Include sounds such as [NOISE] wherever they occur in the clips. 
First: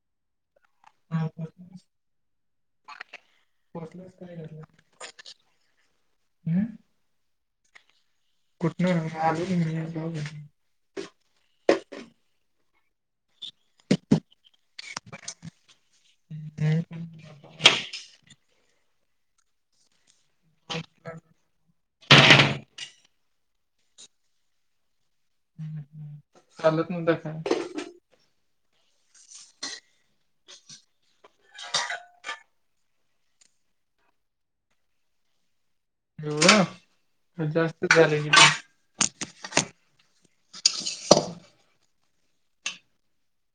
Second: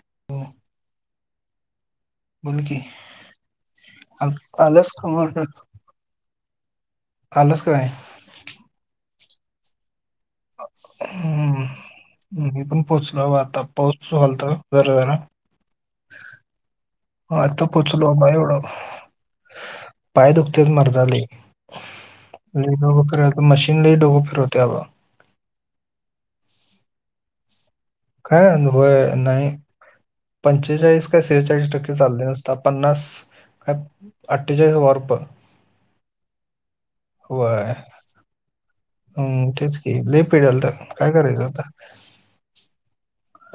[INAUDIBLE] हा बोल की, पोचलाच काय घरला कालच [UNINTELLIGIBLE] कालस काय? कुठनं [UNINTELLIGIBLE] हम्म, मी पण पोहोचलो बा आता पाऊस सुरू झालता. जरा जरा [UNINTELLIGIBLE] ह आता पोचलो बाबा एवढं पाय दुखत्यात मर्दा लय, लय डोक फिरत मशीन लय डोक फिरवत्या बघ हूं चालत [UNINTELLIGIBLE] काय काय अनुभव हाय नाही पंचेचाळीस का सेहेचाळीस टक्के चालले नुसता पन्नास आठ अट्ठेचाळीस वार्प एवढ, हे वय जास्तच झालंय की, म हम्म, तेच की लय पिडलत. काय करायचं आता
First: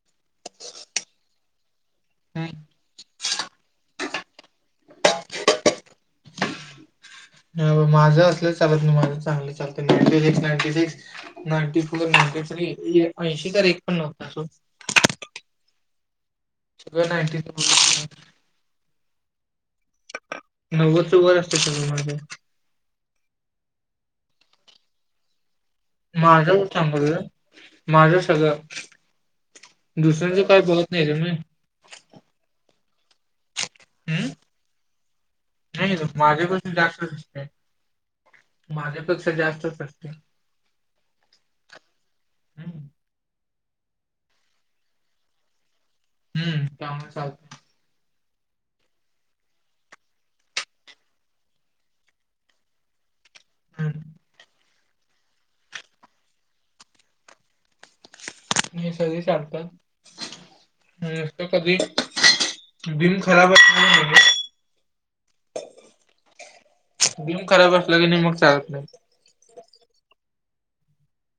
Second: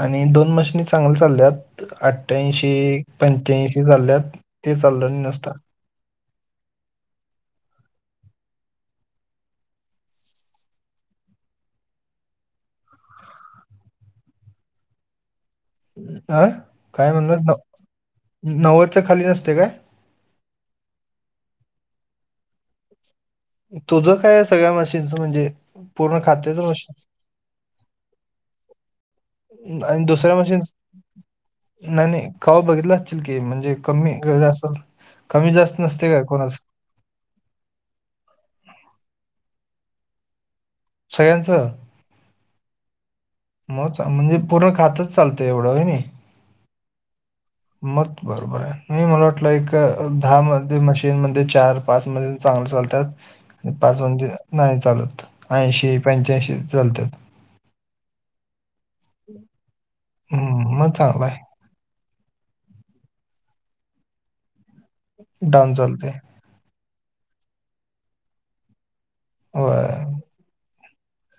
आणि दोन मशीनी चांगल्या चालल्यात. आठ्ठयांशी पंच्याऐंशी चाल्यात ते चाललं न नुसता न्हवं माझं असलंच चालत नी, माझं चांगलं चालत ninety six ninety six ninety four, ninety three, ये ऐंशी तर एक पण नव्हता सोड अं सगळं काय नाईंटी म्हणलास न नव्वदच्या खाली नसते काय? नव्वदच्या वर असत सगळ माझ. तुझं काय सगळ्या मशीनचं म्हणजे पूर्ण माझ खात्याचं मशीन चागलं, माझं सगळं दुसर्यांचे काय बहत नाही रे मी. नाही-नाही कावा बघितला असतील की म्हणजे कमी हम्म जास्त, कमी जास्त नाही नसते काय कोणाचे माझ्यापेक्षा जास्तच असते. माझ्यापेक्षा जास्तच असते. सगळ्यांचं. हम्. मग म्हणजे पूर्ण खातच चालतंय एवढं व्हय नाही. हम्म काम चालतं. मग बरोबर आहे नाही मला वाटलं एक दहा मध्ये मशीन मध्ये चार-पाच मध्ये चांगली चालतात. आणि पाच हम्म मधी नाही चालत ऐंशी, पंच्याऐंशी चालत. [INAUDIBLE] मी सगळी चालतात हम्म मग चांगला आहे. नुसतं कधी? दिल थोड्या वेळाने [INAUDIBLE] [UNINTELLIGIBLE] डाऊन चालते. बिम खराब असला की नाही मग चालत नाही. होय.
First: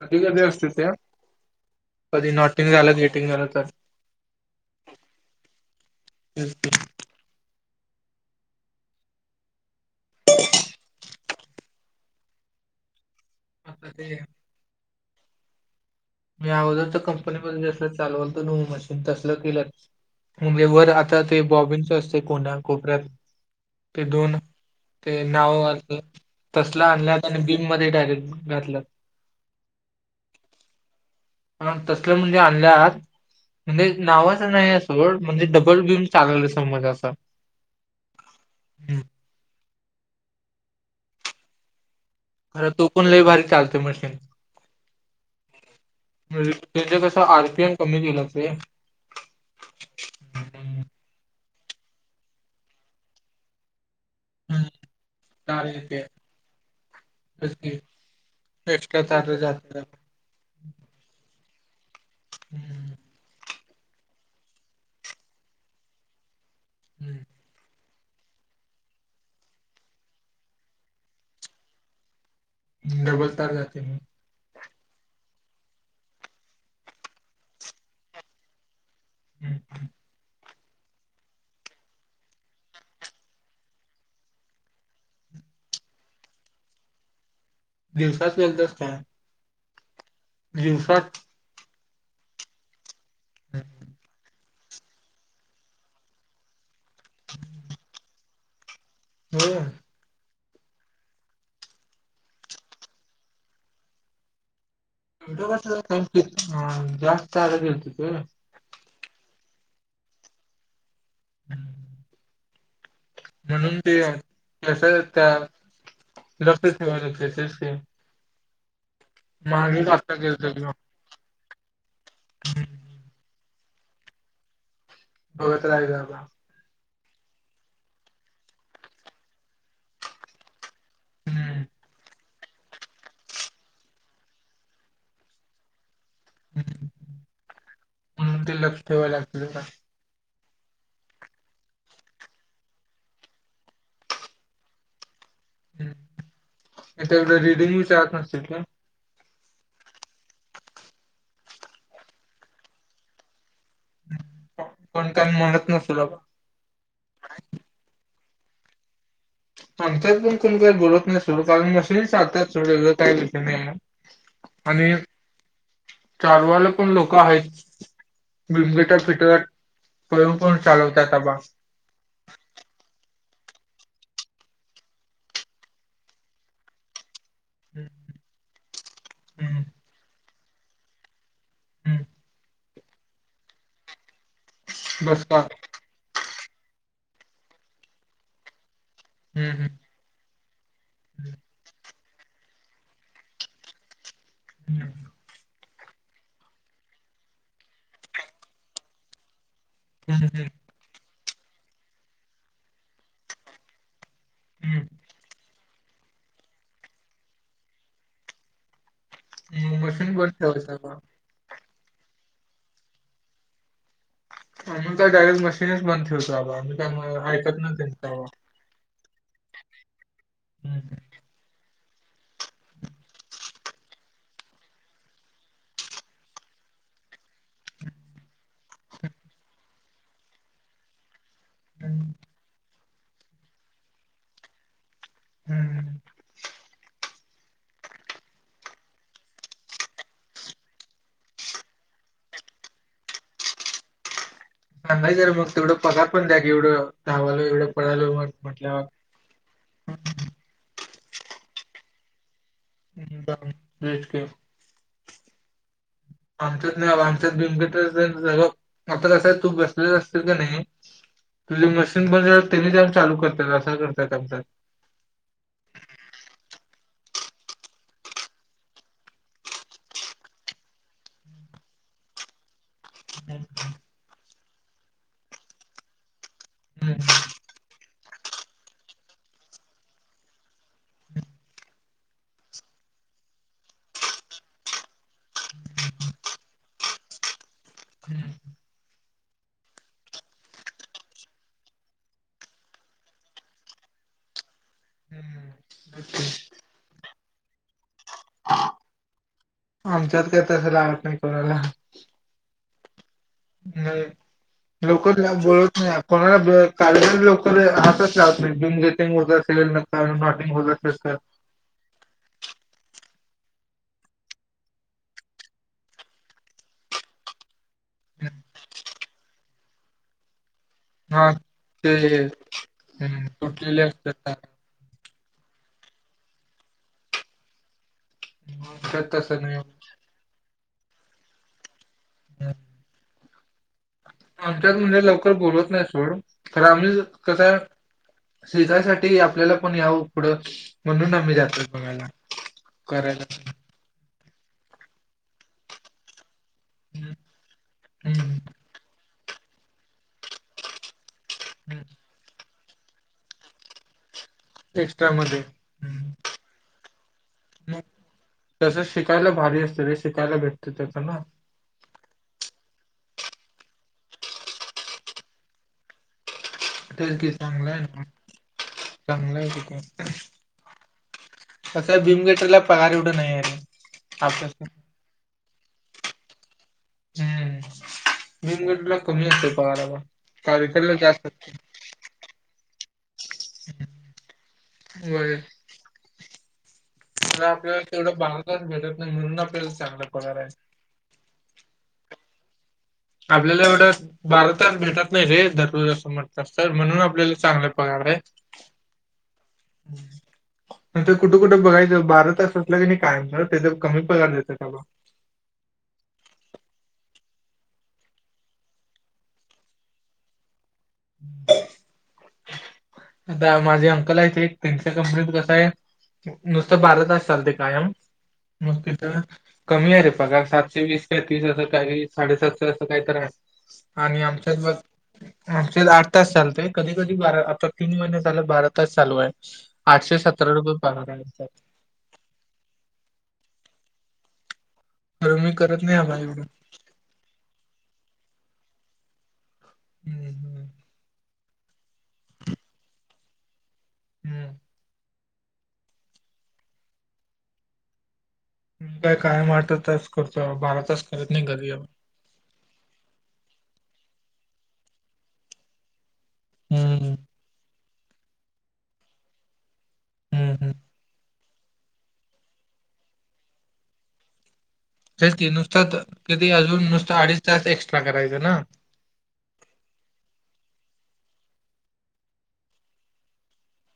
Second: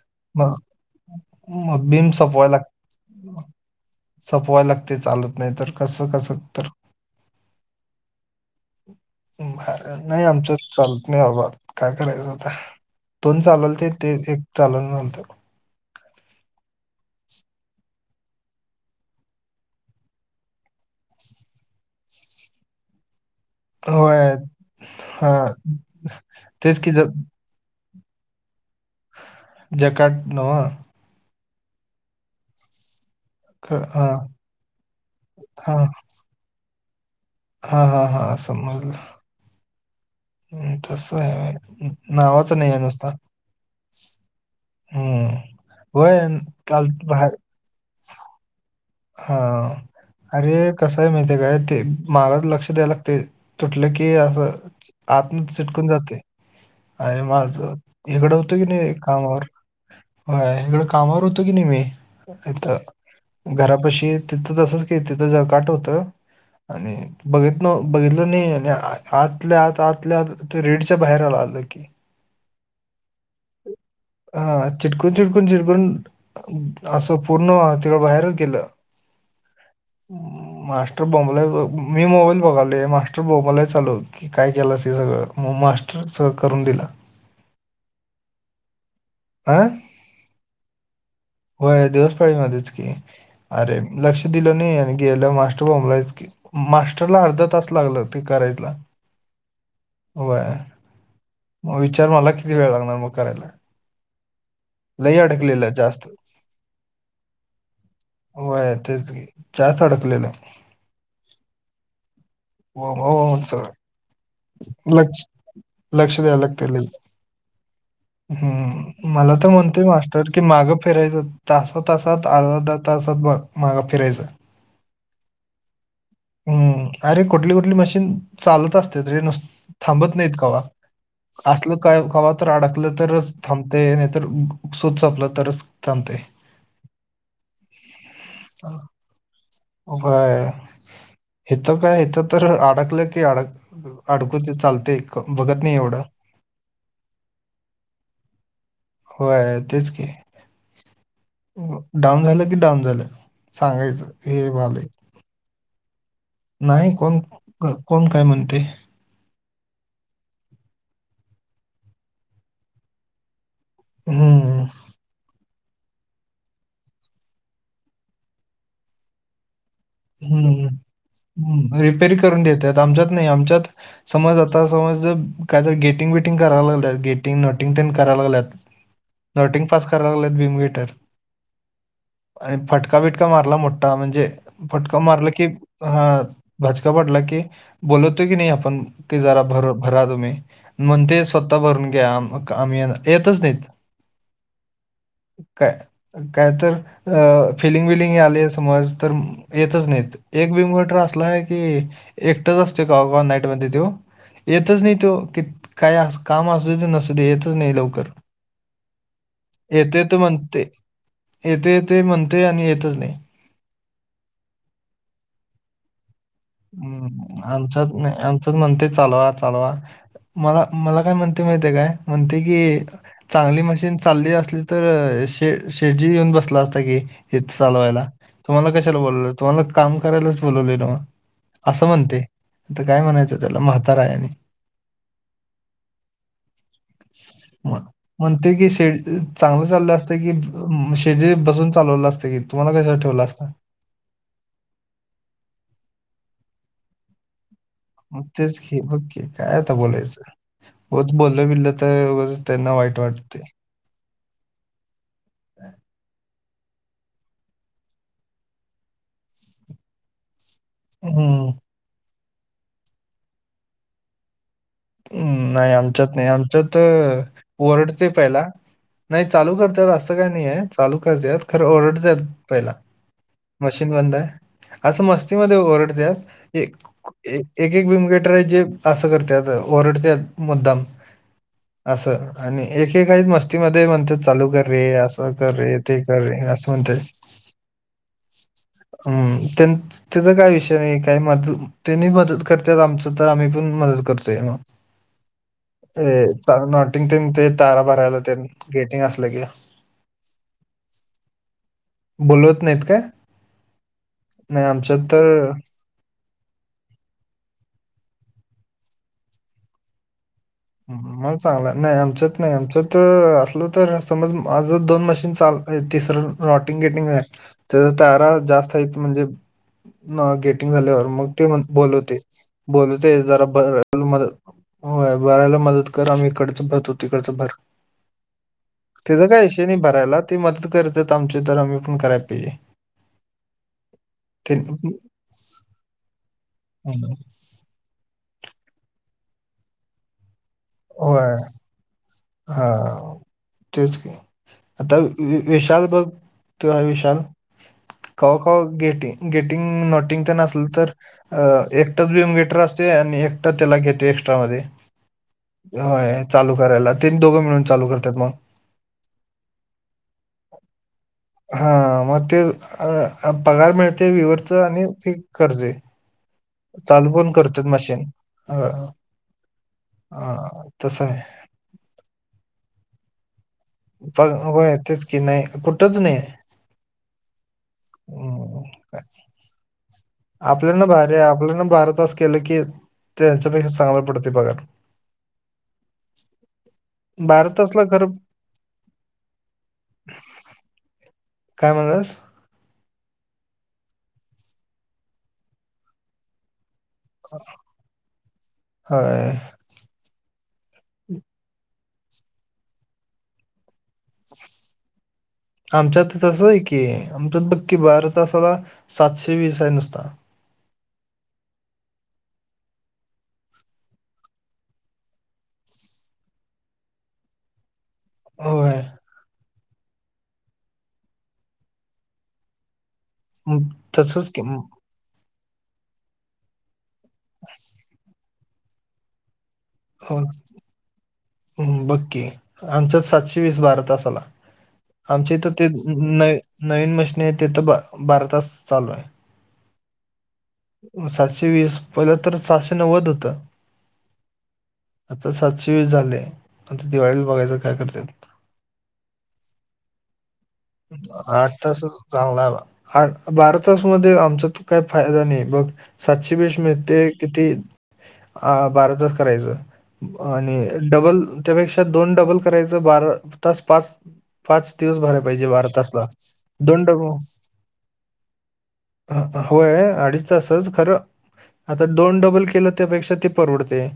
कधी कधी म असते ते म बीम कधी सपवाय लाग नॉटिंग झालं गेटिंग झालं तर सपवाय लागते चालत नाही तर कसं-कसं तेच तर. की. [UNINTELLIGIBLE] नाही आमच्यात चालत नाही बाबा काय करायचं आता. दोन चालवल ते ते एक चालवून नव्हतं. मी अगोदरच कंपनी मध [UNINTELLIGIBLE] जसल चालवालत नऊ मशीन तसल केलं. म्हणजे वर आता ते बॉबिनचं असते कोणा कोपऱ्यात ते होय दोन ते हा नाव तेच की तसला ज- आणल्यात आणि बीम मध्ये डायरेक्ट घातलं. जकाट नव. हा तसलं म्हणजे आणल्यात ख- म्हणजे हा नावाचं नाही आहे सोड म्हणजे हा डबल बीम चागलं समज असा. हा हा हा समजलं. हम् तस आहे. नावाचं खर नाही आहे तो पण नुसता लय भारी चालते मशीन. हम्म होय [INAUDIBLE] न- म्हणजे काल त्याजा कस बाहेर आरपीएम कमी केलं ते. हा अरे कस हं. आहे माहती काय ते माग लक्ष द्याय लागते. तुटलं की अस आतन तार चिटकून येते जाते. अरे माझ तेच की इकडं होतं की नाही एक्स्ट्रा तार कामावर जाते हा इकडं कामावर होतो की नाही मी तिथ. हं, घरापशी तिथं तसच केलतीत तिथं जकाट होतं आणि हं. बघ मग बघितलं नाही आतल्या आत आतल्या आत ते रिडच्या बाहेर आला आलं की. डबल तार जाते मग. हा चिटकून चिटकून चिटकून असं पूर्ण तेव्हा बाहेरच गेलं. हम् हम्. मास्टर बोंबलालत मी मोबाईल बघालोय मास्टर बोंबलत चलो की काय केलं हे सगळं मग मास्टर सग करून दिला. दिवसात गेलतास काय? आं? दिगसात. होय. दिवस फळीध्येच की, हं, अरे हं. लक्ष दिलं नही. आणि गेला मास्टर बोमलाईच की, मास्टरला अर्धा तास लागला ते करायला [UNINTELLIGIBLE] व्हय, म विचार मला किती वेळ लागणार मग करायला. लई व्हिडीओ अडकलेलं कसला सेंड जास्त केलता. जास्त [UNINTELLIGIBLE] गेलेत त व्हय तेच की, च्यात अडकलेलं. हम्म हो, हो, उंच ते कसं त्या लक्ष द्यायला लागते लई जास्तच [UNINTELLIGIBLE] हम्म, मला तर म्हणतोय आता मास्टर की, गेलतो माग फिरायचं. तास तासात अर्धा अर्धा तासात बघ, मागं फिरायचं बघत रायच आता हम्म, अरे कुठली कुठली मशीन, चालत असत्यात रे, नुस थांबत नाहीत कवा असल. बाबा काय, कवा तर अडकलं तरच थांबतय. नायतर सुत सपलं तरच थांबतय. हूं हूं म्हणून ते लक्ष ठेवाय लागत जरा व्हय. इथं काय इथं तर अडकलं की अडक म अडकू दे चालतय कोण बगत न हम्म, त्यात एवढ रीडिंग विचारत नसतील काय? होय. तेच की डाऊन झालं की, डाऊन झालं, सांगायचं, हे व्हालोय. पण म्हणत नसतील बाबा नाही कोण, कोण काय म्हणतय? आमच्यात पण कोण काय बोलत नाय सोड, कारण मशीनरी चालतात सगलीकडं काय विषय नाय ये. हम्म आणि चालवायला पण लोक आहेत. बिन मीटर फिटर पळून पण चालवत आता बा रिपेरी करून देत्यात. आमच्यात नाय आमच्यात समज आता समज, जर कायतर गेटिंग बेटिंग करायला लागल, गेट टिंग नोटिंग हम्म तेनं कराय लागल्यात. हम्म नोटिंग पास करा लागल्यात बिन मिटर हम्म. त्यानं फटका बिटका मारला मोठा, म्हणजे फटका बस मारला का की, हा भाजका पडला की, बोलवतोय की नाय आपण, ते जरा हम्म हम्म भर भरा तुम्ही, मंग ते स्वतः भरून घ्या, म क आम्ही, येतच नाहीत. हम्म काय काय तर, अ फिलिंग बिलिंग आलीये समज तर येतच नाहीत, हम्म हम्म एक बीमटर असला की, एकटच असतोय कवा कवा नाईट मध्ये त्यो येतच हम्म नाही तो, कीत काय काम असू दे, नसू दे, येतच नाही लवकर. हम्म. येते मशीन येतो बंद म्हणतोय, ठेवायचं आबा. येतो येतो म्हणतोय आणि येतच नाय. आम्ही तर डायरेक्ट मशीनच बंद ठेव हम्म, आमच्यात नाय, आमच्यात म्हणतोय चालवा चालवा, मला हम्म मला काय म्हण तय माहितीय काय, म्हणतय की, चांगली मशीन चालली असली तर, शे शेडजीच येऊन बसला असता की, हेच चालवायला. तुम्हाला कशाला बोलवलं, तुम्हाला काम करायलाच बोलवलय न्हवं. असं हम्म म्हणतय, आता काय म्हणायचं त्याला म्हातारा हाय आणि हम्म. मग. म्हणतय की, शेडजी चांगलं चाललं असतं की, शेडजी बसून चालवलं असतं की, तुम्हाला कशाला ठेवलं असतं. सांगायच्या आगोदर तेवढं पगार पण द्या एवढं, चांगलं मग तेच की, बघकी, काय आता बोलायचं, ऊगच बोललं बिललं तर उगचऽ ् बेचकंऽ [UNINTELLIGIBLE] आमच्यात नाही, बाबा, आमच्यात [UNINTELLIGIBLE] मग आता कसं आहे तू बसलेला असतास का नाही, हम्म. तुझे मशीन बरं तेनी जाऊन चालू करतात असं करतात आमच्यात हम्म नाही आमच्यात नाही आमच्यात वरडतय पहिला नाही चालू करत्यात असं काही नाही आहे चालू करत्यात खरं ओरडत्यात पहिला हम्म, मशीन बंद आहे असं मस्तीमध्ये ओरडत्यात एक एक एक बिमगेटर आहेत ते असं करत्यात ओरडत्यात मुद्दाम ह असं आणि एक एक आहेत मस्तीमध्ये म्हणतात चालू कर रे असं कर रे ते कर रे असं म्हणत्यात हम् हम्म त्यांचं त्याचा काही विषय नाही काय मद त्यांनी मदत करत्यात आमचं तर आम्ही पण मदत करतोय मग हम् ह ते चालू नॉटिंग तेन ते तारा भरायला तेन गेटिंग असलं कि आमच्यात काय तसं लावत नाही कोणाला बोलवत नाहीत का नाही लोकं तेज्यात बोलत नाही आप कोणाला का लवरे हातच ला बिम गेटिंग व सेल न नॉटिंग व [UNINTELLIGIBLE] कसं काय चांगलं हाय नाही आमच्यात नाही आमच्यात तर असलं तर समज माझं दोन मशीन चालत तिसरंन नाॅटिंग गेटिंग आहे त्याच्या तारा जास्त आहेत म्हणजे नाॅ गेट ग झाल्यावर मग हा त्यो बोलवतोय ते बोलवतोय हम्म जरा ब तुटलेले नाॅटींग असतात तारा झाल्यावर होय भरायला मदत कर आम्ही इकडचं भरतो तु तिकडचं भर आमच्यात तेजा तसं काय विषय नाही भरायला ती मदत करतात आमची तर आम्ही पण कराय हम्म. पाहिजे ते आमच्यात म्हणजे हम्म. लवकर बोलवत नाही सोड खरं आम्ही कसं आहे शेजारसाठी आपल्याला पण यावं पुढं म्हणून आम्ही जातोय बघायला हा करायला तेच की आता विशाल बघ तो आहे विशाल कवा हम्म कवा गेटिं गेटिंग नॉटिंग तेन असल तर अ एकटाच बीमगेटर असतोय आणि एकटा त्याला गेटेस्ट त्यामध्ये एक्स्ट्रा मध्ये हा.. हम्म चालू करायला ते दोघं मिळून चालू करतात मग तसं शिकायला भारी असतं रे शिकायला भेटत त्याचा ना हा हा मग अ अ ते पगार मिळतय येतय आणि ते करतय तेच ते चांगलं आहे ना मशीन चांगलं आहे की ते तसं आहे कसं आहे बीमगेटरला पगार एवढं नाही आहे रे पगार हो आपल्या तेच की नाही कुठंच नाही हाय हम्म बीमगेटरला कमी असतोय पगार बाबा कॅरीगेटरला जास्त असतोय बारातास केलं की त्यांच्यापेक्षा चांगला पडतोय पगार होय तिथं बारा आपल्याला तासला खरं तेवढं बाहेर का भेटत नाही म्हणून आपल्याला चांगलं पणार आहे काय म्हणलास आपल्याला एवढं बारातास भेटत नाही रे धरलूं असं मग तसंच म्हणून आपल्याला चांगला पगार आहे. होय हम नंतर कुठे कुठं बघायचं बारा तास असलं कनी कायमचं त्याच्यात कमी पगार देत्यात बाबा आमच्यात तसंच आहे की आमच्यात बघ की बारा तसाला सातशे वीस आहे नुसता आता माझे अंकल आहेत ते त्यांच्या कंपनीत कसं आहे नुसतं बारातास चालतय कायम मग होय तिथं कमी आहे रे पगार सातशे वीस का तीस असं काही साडेसातशे असं काही तर आहे म, आणि तसंच की आमच्यात म, बघ आमच्यात आठ तास चालतय कधी कधी बारा आता तीन महिना झालं बारा तास चालू आहे आठशे हो, सतरा रुपये पागार आले त्यात बघ की आमच्याच सातशे वीस बारातासाला तर आमच्या इथं मी ते अ करत अ नाही आबा नवी एवढं नवीन मशनी आहेत तिथं ब बारातास चालू आहे. हम् हम सातशे वीस पहिलं तर सहाशे नव्वद होतं. हम्म आता सातशे वीस झालय आता ते दिवाळीला बघायचं काय करत्यात. मी काय कायम आठच तास करतोय बाबा बारातास करत नाही आठ कधी तास चांगला आहे बाबा आठ बारातासमध्ये आमचा तर काही फायदा नाही बघ. सातशे बीस मिळतय हम्म किती आ बारातास करायचं. आणि हम्म. डबल- त्यापेक्षा दोन डबल करायचं बारा तास पाच पाच दिवस भरायचं तेच की नुसत त किती अजून नुसतं अडीच तास एक्स्ट्रा करायचं ना ह हो हो अडीच तासच खरं आता दोन डबल केलं त्यापेक्षा ते परवडतय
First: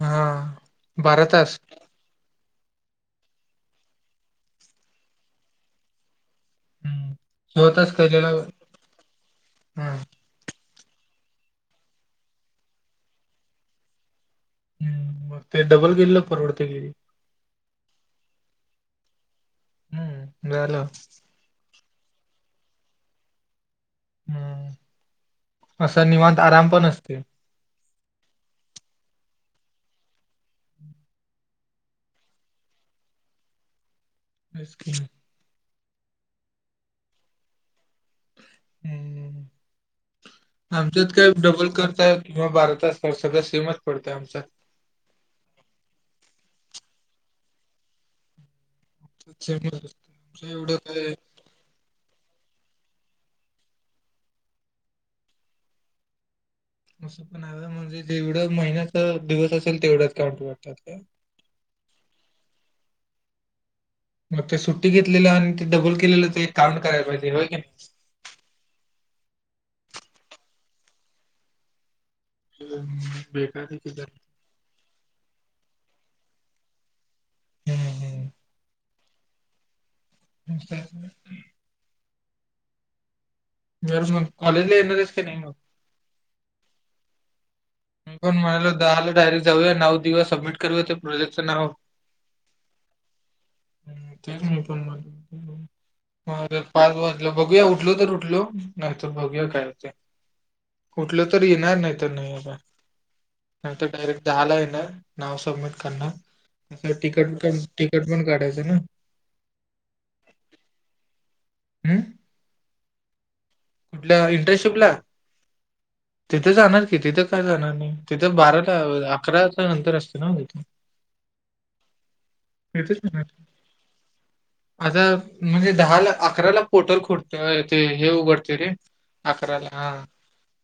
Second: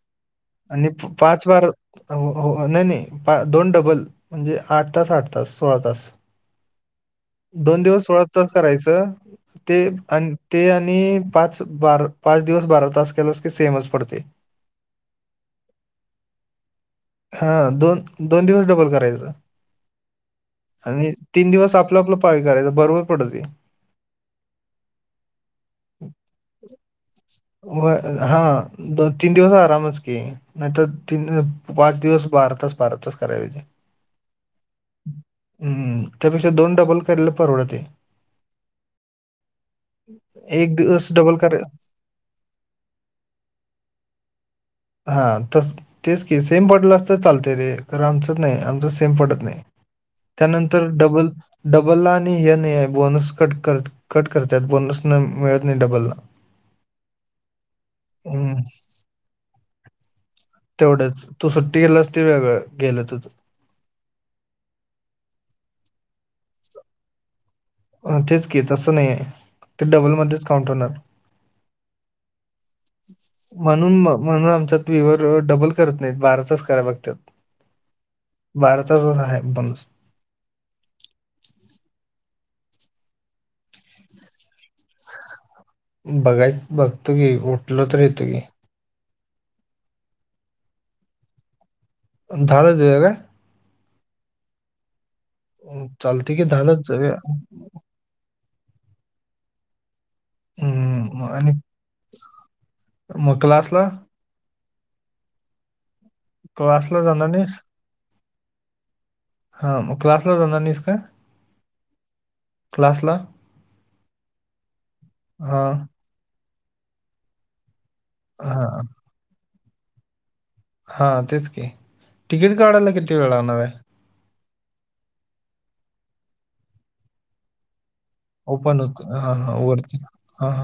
हा. आणि प बारा पाच तास वार हो हो नाही नाही पा दोन डबल म्हणजे आठ तास आठ तास सोळा तास हम्म सोळा दोन तास दिवस सोळा केलेला तास करायचं ते हा अन ते आणि पाच बारा पाच दिवस बारा तास केलास की सेमच पडतय हम्म मग ते डबल केलेलं परवडतय की रे हा दोन दोन दिवस डबल करायचं हम्म झालं आणि तीन दिवस आपलं आपलं पाळी करायचं बरोबर पडत ते हम्म असा निवांत आराम पण असतोय व हा दोन तीन दिवस आरामच की नाहीतर तीन पाच दिवस बारातास बारातास कराय पाहिजे बेस कि मग हम त्यापेक्षा दोन डबल केलेलं परवडतय हम् एक दिवस आमच्यात काय कर डबल करतायत किंवा बारातास काय सगळं सेमच पडतंय आमच्यात हा तस तेच की सेम पडलं असत असलं चालतय रे खरं आमच्यात नाही आमच्यात सेम पडत नाही सेमच असतं आमचं एवढं त्यानंतर काय डबल डबलला आणि हे नाहीये बोनस कट करत्यात कट करत्यात बोनस नाही मिळत नाही डबल ला असं पण आहें म्हणजे जेवढं हम्म महिन्याचा दिवस असेल तेवढंच काउंट वाटतं तेवढंच तू सुट्टी घेतलास ते वेगळं गेलं तूज मग ते सुट्टी घेतलेलं आणि ते डबल केलेलं ते एक काऊंट करायला पाहिजे होय की नाही तेच की तस नाही आहे ते डबलमध्येच काउंट होणार. नाही बेकार आहे की म्हणून म जरा. म्हणून आमच्यात [UNINTELLIGIBLE] डबल करत नाहीत बाराचाच काळ बघतात. हम्म भारतातच आहे एक माणूस. [INAUDIBLE] [UNINTELLIGIBLE] मग कॉलेजला येणार आहेस की नाही? बघायच बघतो की उठलो तर येतो णकण की. मायला दहाला डायरेक्ट जाऊया नाव देऊया सबमिट करूया त्या प्रोजेक्टच नाव. आणि दहालाच येऊया काय? अं, चालतंय की आरे लाच पाच जाऊया. वाजल बघूया उठलो तर उठ ऊठलो नाही तर बघुया काय ते अं, ऊठलो तर येणार नाहीतर नाही येणार. मोकला. नाहीतर डायरेक्ट दहा ला येणार नाव सबमिट करणार. अस क्लासला जाणार तिकट नाहीस? तिकट पण काढायच न. हां मग क्लासला जाणार नाहीस का? हम्म क्लासला? कुठल्या इंटरशिपला. हां, तिथे जाणार की तिथ का जाणार नाही तिथ बाराला अकराच्या नंतर असते ना [UNINTELLIGIBLE] हा तेच की तिकीट काढायला तिथेच किती जाणार वेळ लागणार आहे? आता म्हणजे दहाला अकराला पोर्टल खोलत तेव्हा ते हे उघडतय रे ओपन होतं हां, अकराला वरती. हां. हां हां